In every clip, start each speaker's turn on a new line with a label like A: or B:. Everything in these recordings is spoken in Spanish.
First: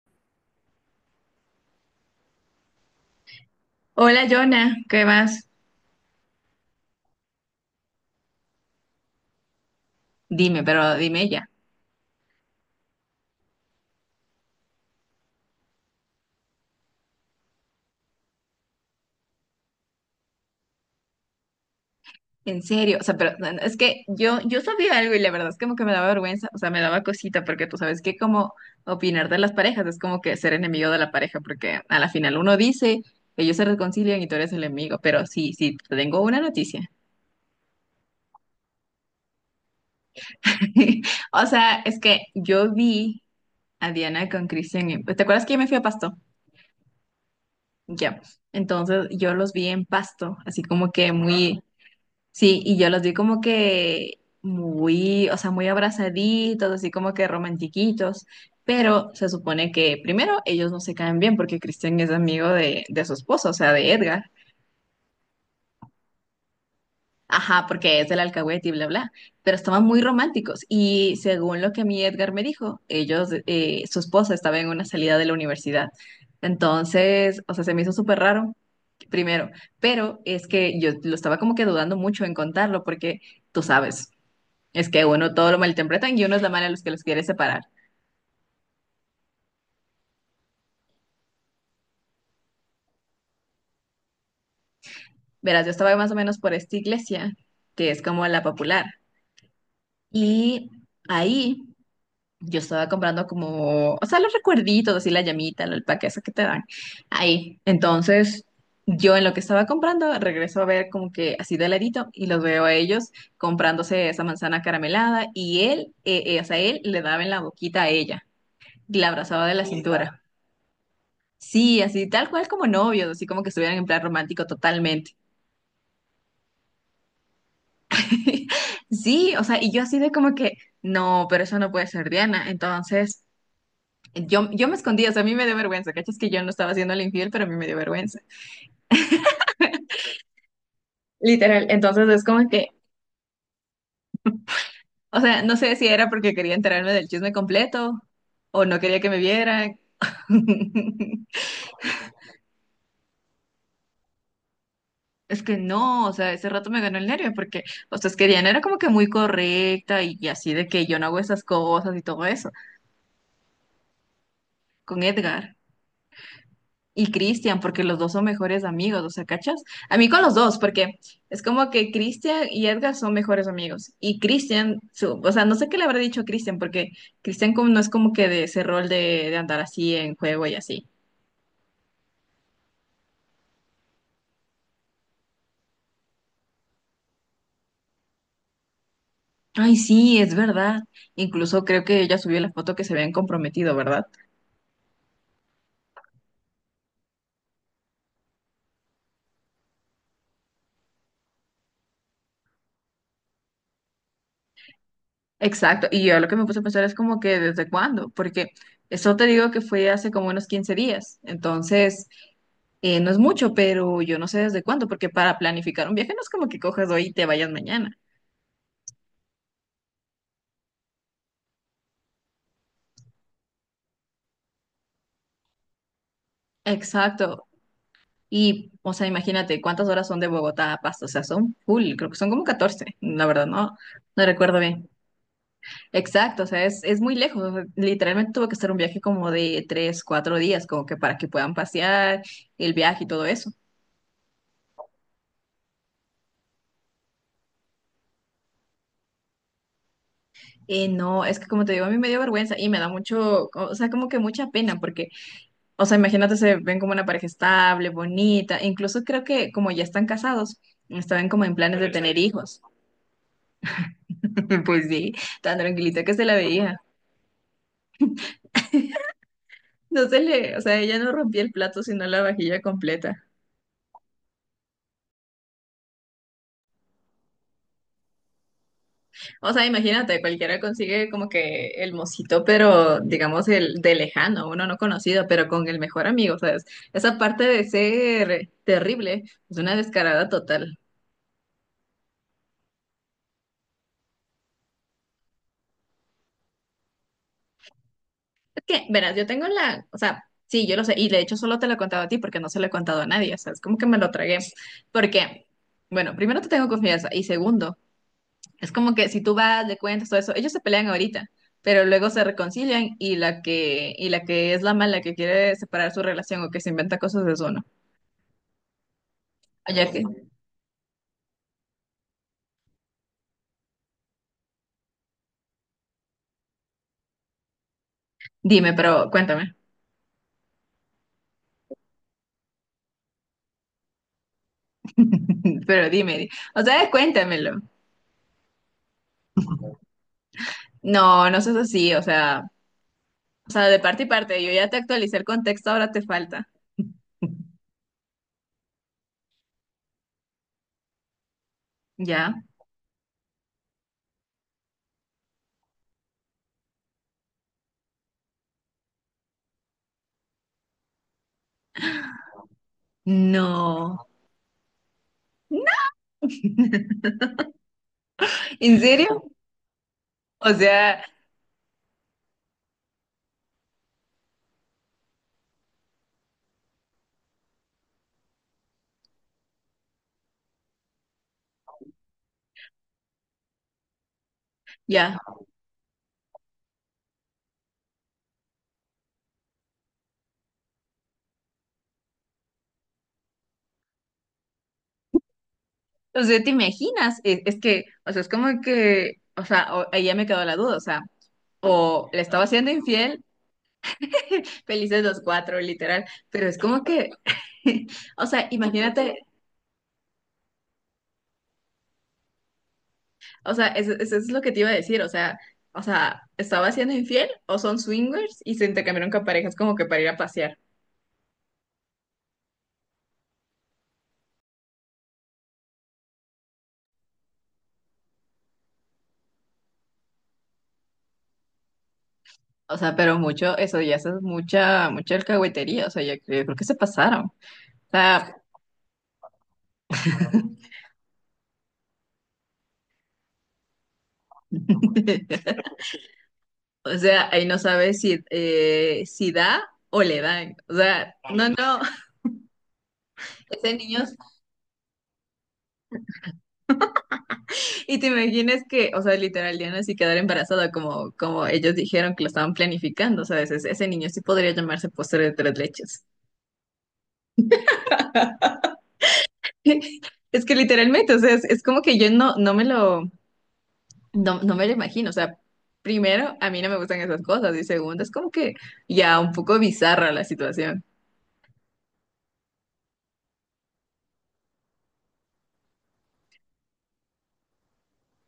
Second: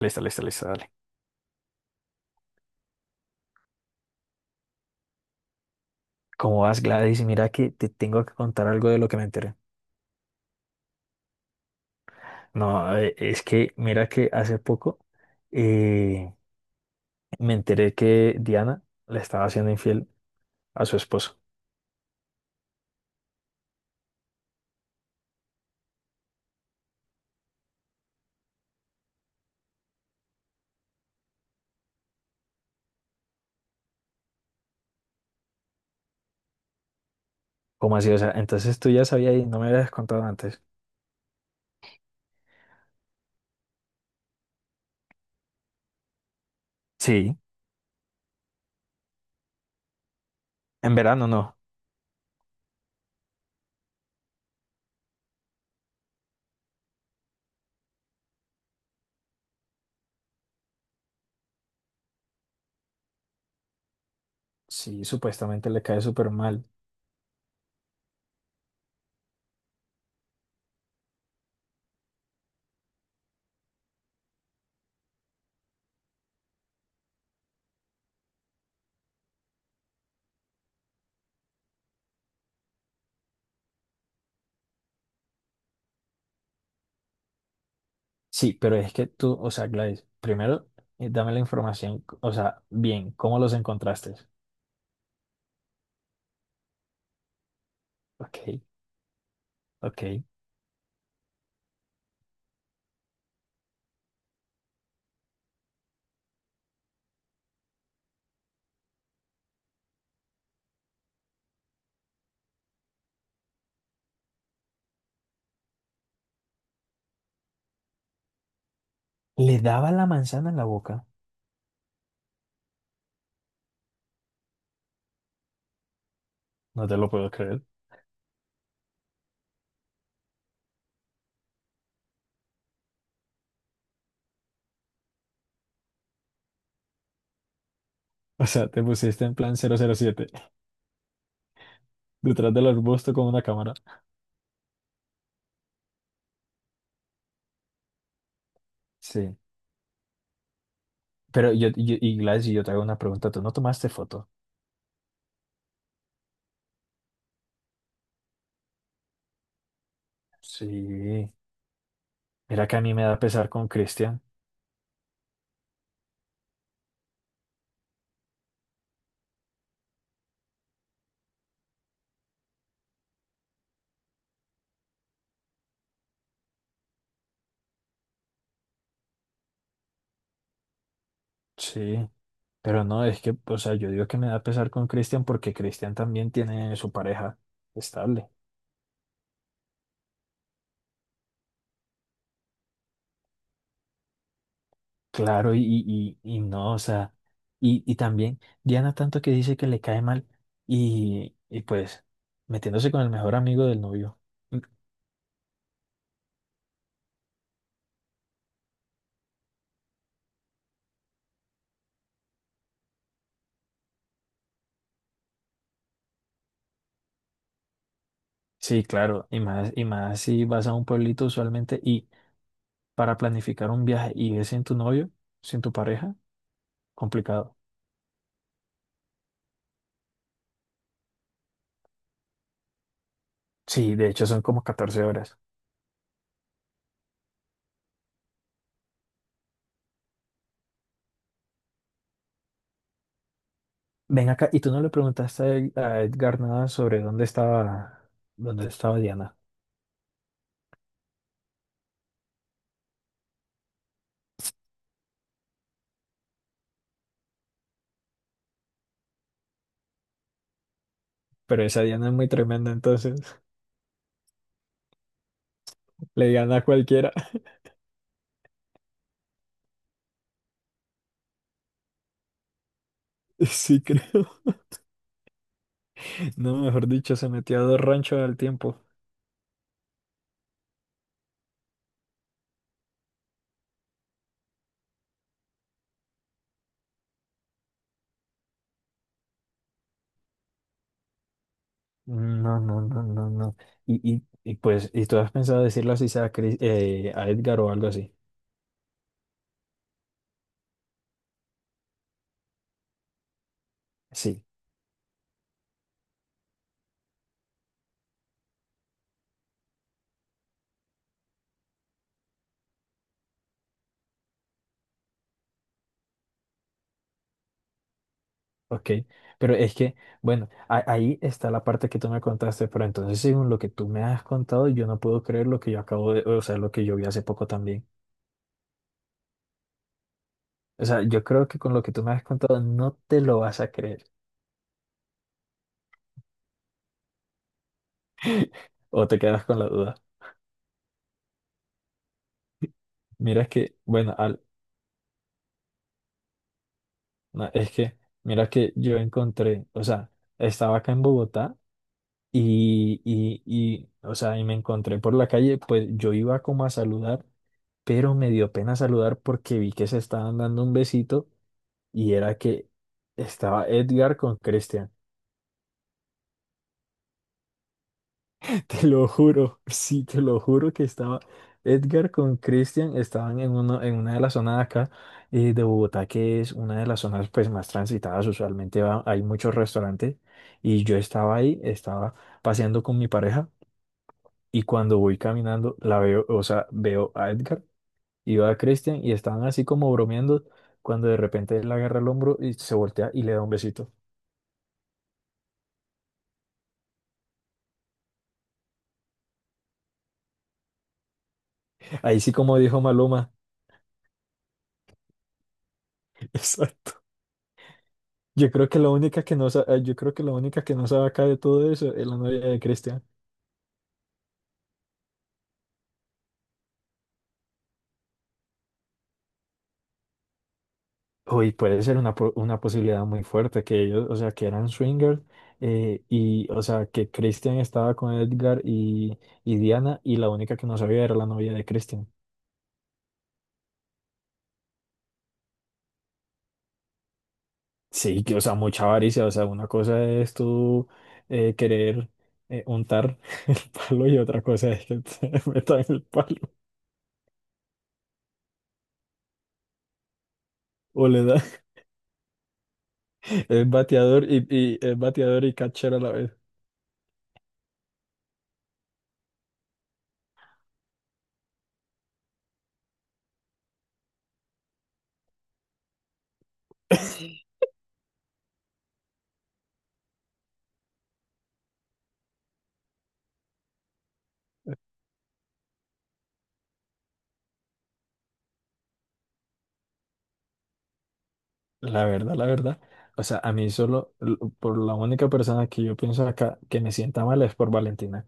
A: Listo, listo, listo, dale.
B: Hola, Jonah, ¿qué más?
A: ¿Cómo vas, Gladys? Mira que te tengo que contar algo de lo que me enteré.
B: Dime, pero dime ya.
A: No, es que mira que hace poco eh, me enteré que Diana le estaba haciendo infiel a su esposo.
B: En serio, o sea, pero no, no, es que yo sabía algo y la verdad es como que me daba vergüenza, o sea, me daba cosita, porque tú sabes que como opinar de las parejas es como que ser enemigo de la pareja, porque a la final uno dice, ellos se reconcilian y tú eres el enemigo, pero sí, sí, te tengo una noticia.
A: ¿Cómo así? O sea, entonces tú ya sabías y no me habías contado antes.
B: O sea, es que yo vi a Diana con Cristian, ¿te acuerdas que yo me fui a Pasto?
A: Sí,
B: Ya. Entonces yo los vi en Pasto, así como
A: en
B: que
A: verano no.
B: muy. Sí, y yo los vi como que muy, o sea, muy abrazaditos, así como que romantiquitos, pero se supone que primero ellos no se caen bien porque Cristian es amigo de su esposo, o sea, de Edgar.
A: Sí, supuestamente le cae súper mal.
B: Ajá, porque es del alcahuete y bla, bla, pero estaban muy románticos y según lo que a mí Edgar me dijo, ellos, su esposa estaba en una salida de la universidad. Entonces, o sea, se me hizo súper raro, primero, pero es que yo lo estaba como que dudando mucho en contarlo porque tú sabes. Es que uno todo lo malinterpretan y uno es la mala a los que los quiere separar.
A: Sí, pero es que tú, o sea, Gladys, primero dame la información, o sea, bien, ¿cómo los encontraste?
B: Verás, yo estaba más o menos por esta iglesia, que es como la
A: Ok,
B: popular.
A: ok.
B: Y ahí yo estaba comprando como, o sea, los recuerditos, así la llamita, el paquete eso que te dan. Ahí. Entonces, yo en lo que estaba comprando, regreso a ver como que así de ladito y los veo a ellos comprándose esa manzana caramelada y él, o sea, él le daba en la boquita a ella, y la abrazaba de
A: ¿Le
B: la
A: daba la
B: cintura.
A: manzana en la boca?
B: Sí, así tal cual como novios, así como que estuvieran en plan romántico totalmente.
A: No te lo puedo creer.
B: Sí, o sea, y yo así de como que, no, pero eso no puede ser Diana. Entonces, yo me escondía, o sea, a mí me dio vergüenza, ¿cachas? Que yo no estaba haciendo el infiel, pero a mí me dio vergüenza.
A: O sea, te pusiste en plan 007
B: Literal, entonces es como
A: detrás
B: que,
A: del arbusto con una cámara.
B: o sea, no sé si era porque quería enterarme del chisme completo o no quería que me
A: Sí.
B: vieran.
A: Pero y Gladys, yo te hago una pregunta. ¿Tú no tomaste foto?
B: Es que no, o sea, ese rato me ganó el nervio porque, o sea, es que Diana era como que muy correcta y así de que yo no hago
A: Sí.
B: esas cosas y todo eso
A: Mira que a mí me da pesar con Cristian.
B: con Edgar. Y Cristian, porque los dos son mejores amigos, o sea, ¿cachas? A mí con los dos, porque es como que Cristian y Edgar son mejores amigos. Y Cristian, o sea, no sé qué le habrá dicho a Cristian, porque Cristian no es como que de ese rol de andar así en juego y así.
A: Sí. Pero no, es que, o sea, yo digo que me da pesar con Cristian porque Cristian también tiene su pareja estable.
B: Ay, sí, es verdad. Incluso creo que ella subió la foto que se habían comprometido, ¿verdad?
A: Claro, y no, o sea, y también Diana tanto que dice que le cae mal y pues metiéndose con el mejor amigo del novio.
B: Exacto. Y yo lo que me puse a pensar es como que desde cuándo, porque eso te digo que fue hace como unos 15 días. Entonces. No es mucho, pero yo no sé desde cuándo, porque para planificar un viaje no es como que coges hoy y te vayas mañana.
A: Sí, claro, y más si vas a un pueblito usualmente y para planificar un viaje y es sin tu novio, sin tu pareja,
B: Exacto.
A: complicado.
B: Y, o sea, imagínate cuántas horas son de Bogotá a Pasto. O sea, son full, creo que son como 14. La verdad, no,
A: Sí, de
B: no
A: hecho son
B: recuerdo
A: como
B: bien.
A: 14 horas.
B: Exacto, o sea, es muy lejos. O sea, literalmente tuve que hacer un viaje como de 3 4 días, como que para que puedan pasear el viaje y todo eso.
A: Ven acá, y tú no le preguntaste a a Edgar nada sobre dónde estaba Diana.
B: No, es que como te digo, a mí me dio vergüenza y me da mucho, o sea, como que mucha pena, porque. O sea, imagínate, se ven como una pareja estable, bonita. E incluso creo que como ya están casados, estaban como en
A: Pero
B: planes
A: esa
B: de
A: Diana es
B: tener
A: muy
B: hijos.
A: tremenda, entonces
B: Pues sí, tan tranquilita que se
A: le
B: la
A: gana a
B: veía.
A: cualquiera.
B: No se le, o sea, ella no rompía el plato, sino la vajilla completa.
A: Sí, creo. No, mejor dicho, se metió a dos ranchos al tiempo.
B: O sea, imagínate, cualquiera consigue como que el mocito, pero digamos el de lejano, uno no conocido, pero con el mejor amigo, ¿sabes? Esa parte de ser terrible es una descarada total.
A: Mm, no, no, no, no, no. Y pues, ¿y tú has pensado decirlo así sea a a Edgar o algo así?
B: Que, verás, yo tengo la, o sea, sí, yo lo sé, y de hecho solo te lo he contado a ti porque no se lo he contado a nadie, o sea, es como que me lo tragué,
A: Sí.
B: porque, bueno, primero te tengo confianza y segundo, es como que si tú vas, le cuentas todo eso, ellos se pelean ahorita, pero luego se reconcilian y la que, es la mala que quiere separar su relación o que se inventa cosas es uno.
A: Ok, pero es
B: Oye,
A: que,
B: que,
A: bueno, ahí está la parte que tú me contaste, pero entonces según lo que tú me has contado, yo no puedo creer lo que yo acabo de, o sea, lo que yo vi hace poco también.
B: dime, pero cuéntame,
A: O sea, yo creo que con lo que tú me has contado no te lo vas a creer
B: pero dime, o sea, cuéntamelo.
A: o te quedas con la duda.
B: No, no seas así,
A: Mira
B: o sea,
A: que,
B: de parte y
A: bueno,
B: parte, yo ya te actualicé el contexto, ahora te falta.
A: no, es que, mira que yo encontré, o sea, estaba acá en Bogotá
B: ¿Ya?
A: o sea, y me encontré por la calle, pues yo iba como a saludar pero me dio pena saludar porque vi que se estaban dando un besito. Y era que estaba
B: No,
A: Edgar con Christian.
B: ¿en
A: Te lo
B: serio?
A: juro, sí, te lo
B: O
A: juro que
B: sea,
A: estaba Edgar con Christian. Estaban en, uno, en una de las zonas de acá de Bogotá, que es una de las zonas pues, más transitadas. Usualmente hay muchos restaurantes. Y yo estaba ahí, estaba paseando con mi pareja. Y cuando
B: ya,
A: voy caminando, la veo, o sea, veo a Edgar y veo a Christian y estaban así como bromeando. Cuando de repente él agarra el hombro y se voltea y le da un besito.
B: o sea, ¿te imaginas? Es que, o sea, es como que, o sea, ahí ya me quedó la duda, o sea, o
A: Ahí
B: le
A: sí,
B: estaba
A: como
B: siendo
A: dijo
B: infiel.
A: Maloma.
B: Felices los cuatro, literal, pero es como
A: Exacto.
B: que, o sea,
A: Yo creo que la
B: imagínate,
A: única que no yo creo que la única que no sabe acá de todo eso es la novia de Cristian.
B: o sea, eso, es lo que te iba a decir, o sea, estaba siendo infiel o son swingers y se intercambiaron con parejas como que para ir a pasear.
A: Uy, puede ser una, una posibilidad muy fuerte que ellos, o sea, que eran swingers o sea, que Christian estaba con Edgar y Diana y la única que no sabía era la novia de Christian.
B: O sea, pero mucho, eso ya eso es mucha, mucha alcahuetería, o sea, yo creo que se pasaron. O
A: Sí, que,
B: sea.
A: o sea, mucha avaricia, o sea, una cosa es tú querer untar el palo y otra cosa es que te metan el palo
B: O sea, ahí no sabe si, si da o le dan. O
A: o
B: sea,
A: le da
B: no, no.
A: es
B: Ese niños.
A: bateador y es bateador y catcher a la vez.
B: Y te imaginas que, o sea, literal, Diana sí quedar embarazada, como ellos dijeron que lo estaban planificando. O sea, ese, niño sí podría llamarse postre de tres leches. Es que literalmente, o sea, es como que yo no, no me lo imagino. O sea, primero, a mí no me gustan esas cosas. Y segundo, es como que ya un poco bizarra la situación.
A: La verdad, la verdad. O sea, a mí solo, por la única persona que yo pienso acá que me sienta mal es por Valentina.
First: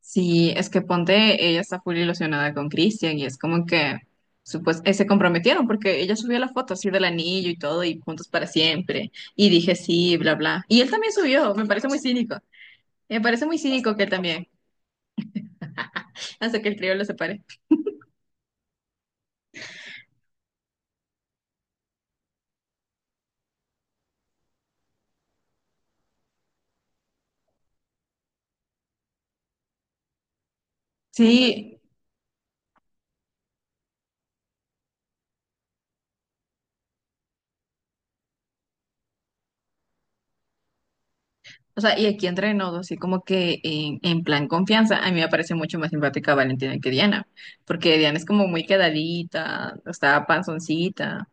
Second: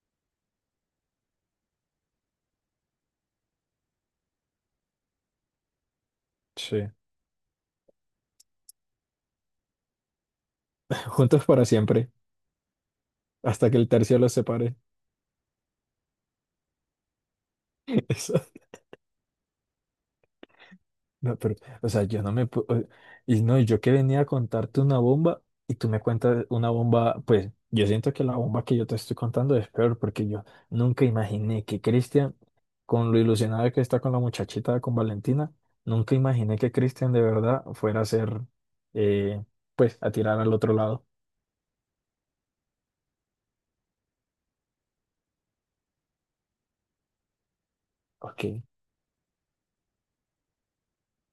B: Sí, es que ponte, ella está full ilusionada con Cristian y es como que se comprometieron porque ella subió la foto
A: Sí.
B: así del anillo y todo y juntos para siempre. Y dije sí, bla, bla. Y él también
A: Juntos
B: subió,
A: para
B: me parece muy
A: siempre,
B: cínico. Me parece muy
A: hasta que el
B: cínico que él
A: tercio los
B: también,
A: separe.
B: hasta que el trío lo separe.
A: Eso. No, pero, o sea, yo no y no, y yo que venía a contarte una bomba y tú me cuentas una bomba, pues yo siento que la bomba que yo te estoy contando es peor porque yo nunca imaginé
B: Sí,
A: que Cristian, con lo ilusionado que está con la muchachita, con Valentina, nunca imaginé que Cristian de verdad fuera a ser, eh, pues, a tirar al otro lado.
B: o sea, y aquí entre nos, así como que en plan confianza, a mí me parece mucho más simpática Valentina que Diana, porque Diana es
A: Ok.
B: como muy quedadita, o sea, panzoncita.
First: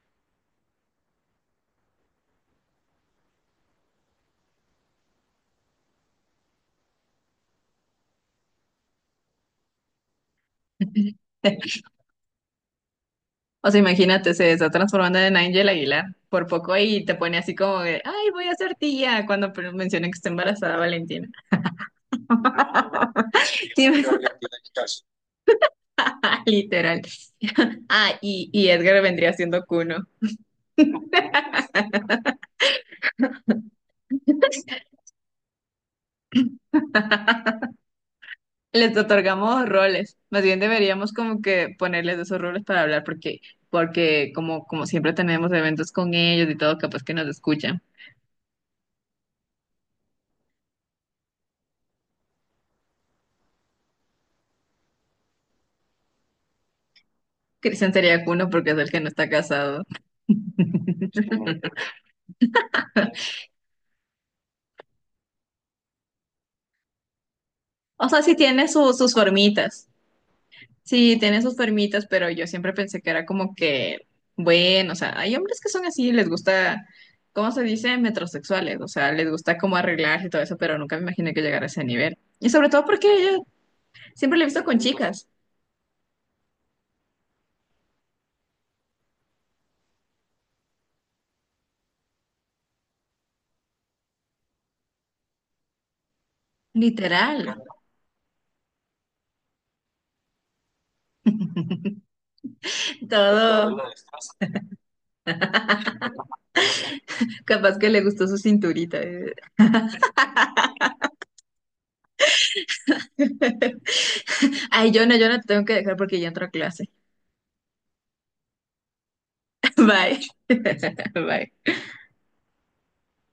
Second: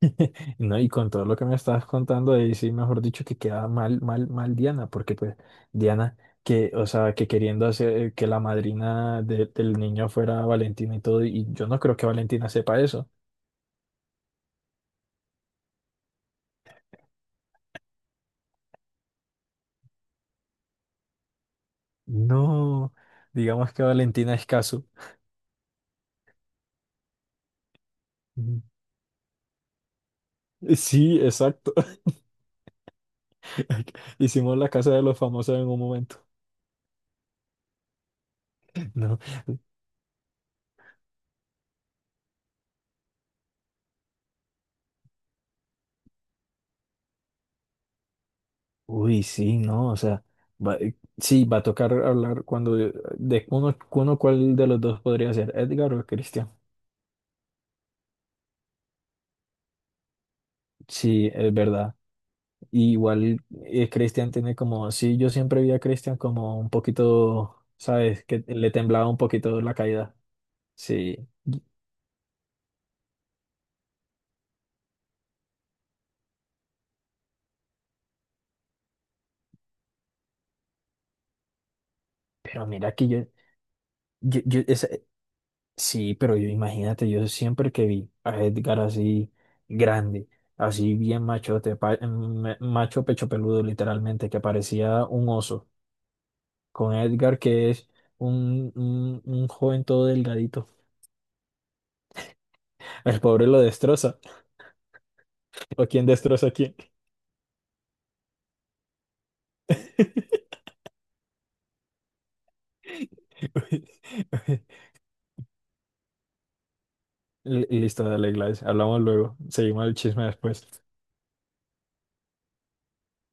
A: No, y con todo lo que me estabas contando ahí, sí, mejor dicho, que queda mal, mal, mal Diana, porque pues Diana, que, o sea, que queriendo hacer que la madrina del niño fuera Valentina y todo, y yo no creo que Valentina sepa eso.
B: O sea, imagínate, se está transformando en Ángel Aguilar por poco y te pone así como de, ay, voy a ser tía cuando menciona que está embarazada Valentina.
A: No, digamos que
B: Sí,
A: Valentina es caso.
B: literal. Ah, y,
A: Mm.
B: y Edgar vendría siendo Cuno.
A: Sí, exacto. Hicimos la casa de los famosos en un momento.
B: Les
A: No.
B: otorgamos roles. Más bien deberíamos como que ponerles esos roles para hablar porque, porque como siempre tenemos eventos con ellos y todo, capaz que nos escuchan.
A: Uy, sí, no, o sea, sí, va a tocar hablar cuando, de uno, uno cuál de los dos podría ser, Edgar o Cristian.
B: Cristian sería Cuno porque es el que no está casado.
A: Sí, es verdad. Y igual Christian tiene como, sí, yo siempre vi a Christian como un poquito,
B: O sea,
A: ¿sabes?
B: sí
A: Que
B: tiene
A: le temblaba
B: sus
A: un poquito la
B: formitas.
A: caída.
B: Sí,
A: Sí,
B: tiene sus
A: Y-
B: formitas, pero yo siempre pensé que era como que, bueno, o sea, hay hombres que son así, les gusta, ¿cómo se dice? Metrosexuales, o sea, les gusta como arreglarse y todo eso, pero nunca me imaginé que llegara a ese nivel. Y
A: pero
B: sobre todo
A: mira
B: porque
A: que
B: yo siempre
A: yo,
B: lo he
A: yo-
B: visto con
A: esa-
B: chicas,
A: sí, pero yo imagínate, yo siempre que vi a Edgar así grande, así bien machote, macho pecho peludo literalmente, que parecía un oso, con Edgar
B: literal,
A: que es un joven todo delgadito. El pobre lo
B: todo,
A: destroza, o quién destroza a quién.
B: capaz que le gustó su cinturita. Ay, yo no te tengo que dejar porque ya entro a clase.
A: Listo, dale, Gladys. Hablamos luego. Seguimos el
B: Bye.
A: chisme después.
B: Bye.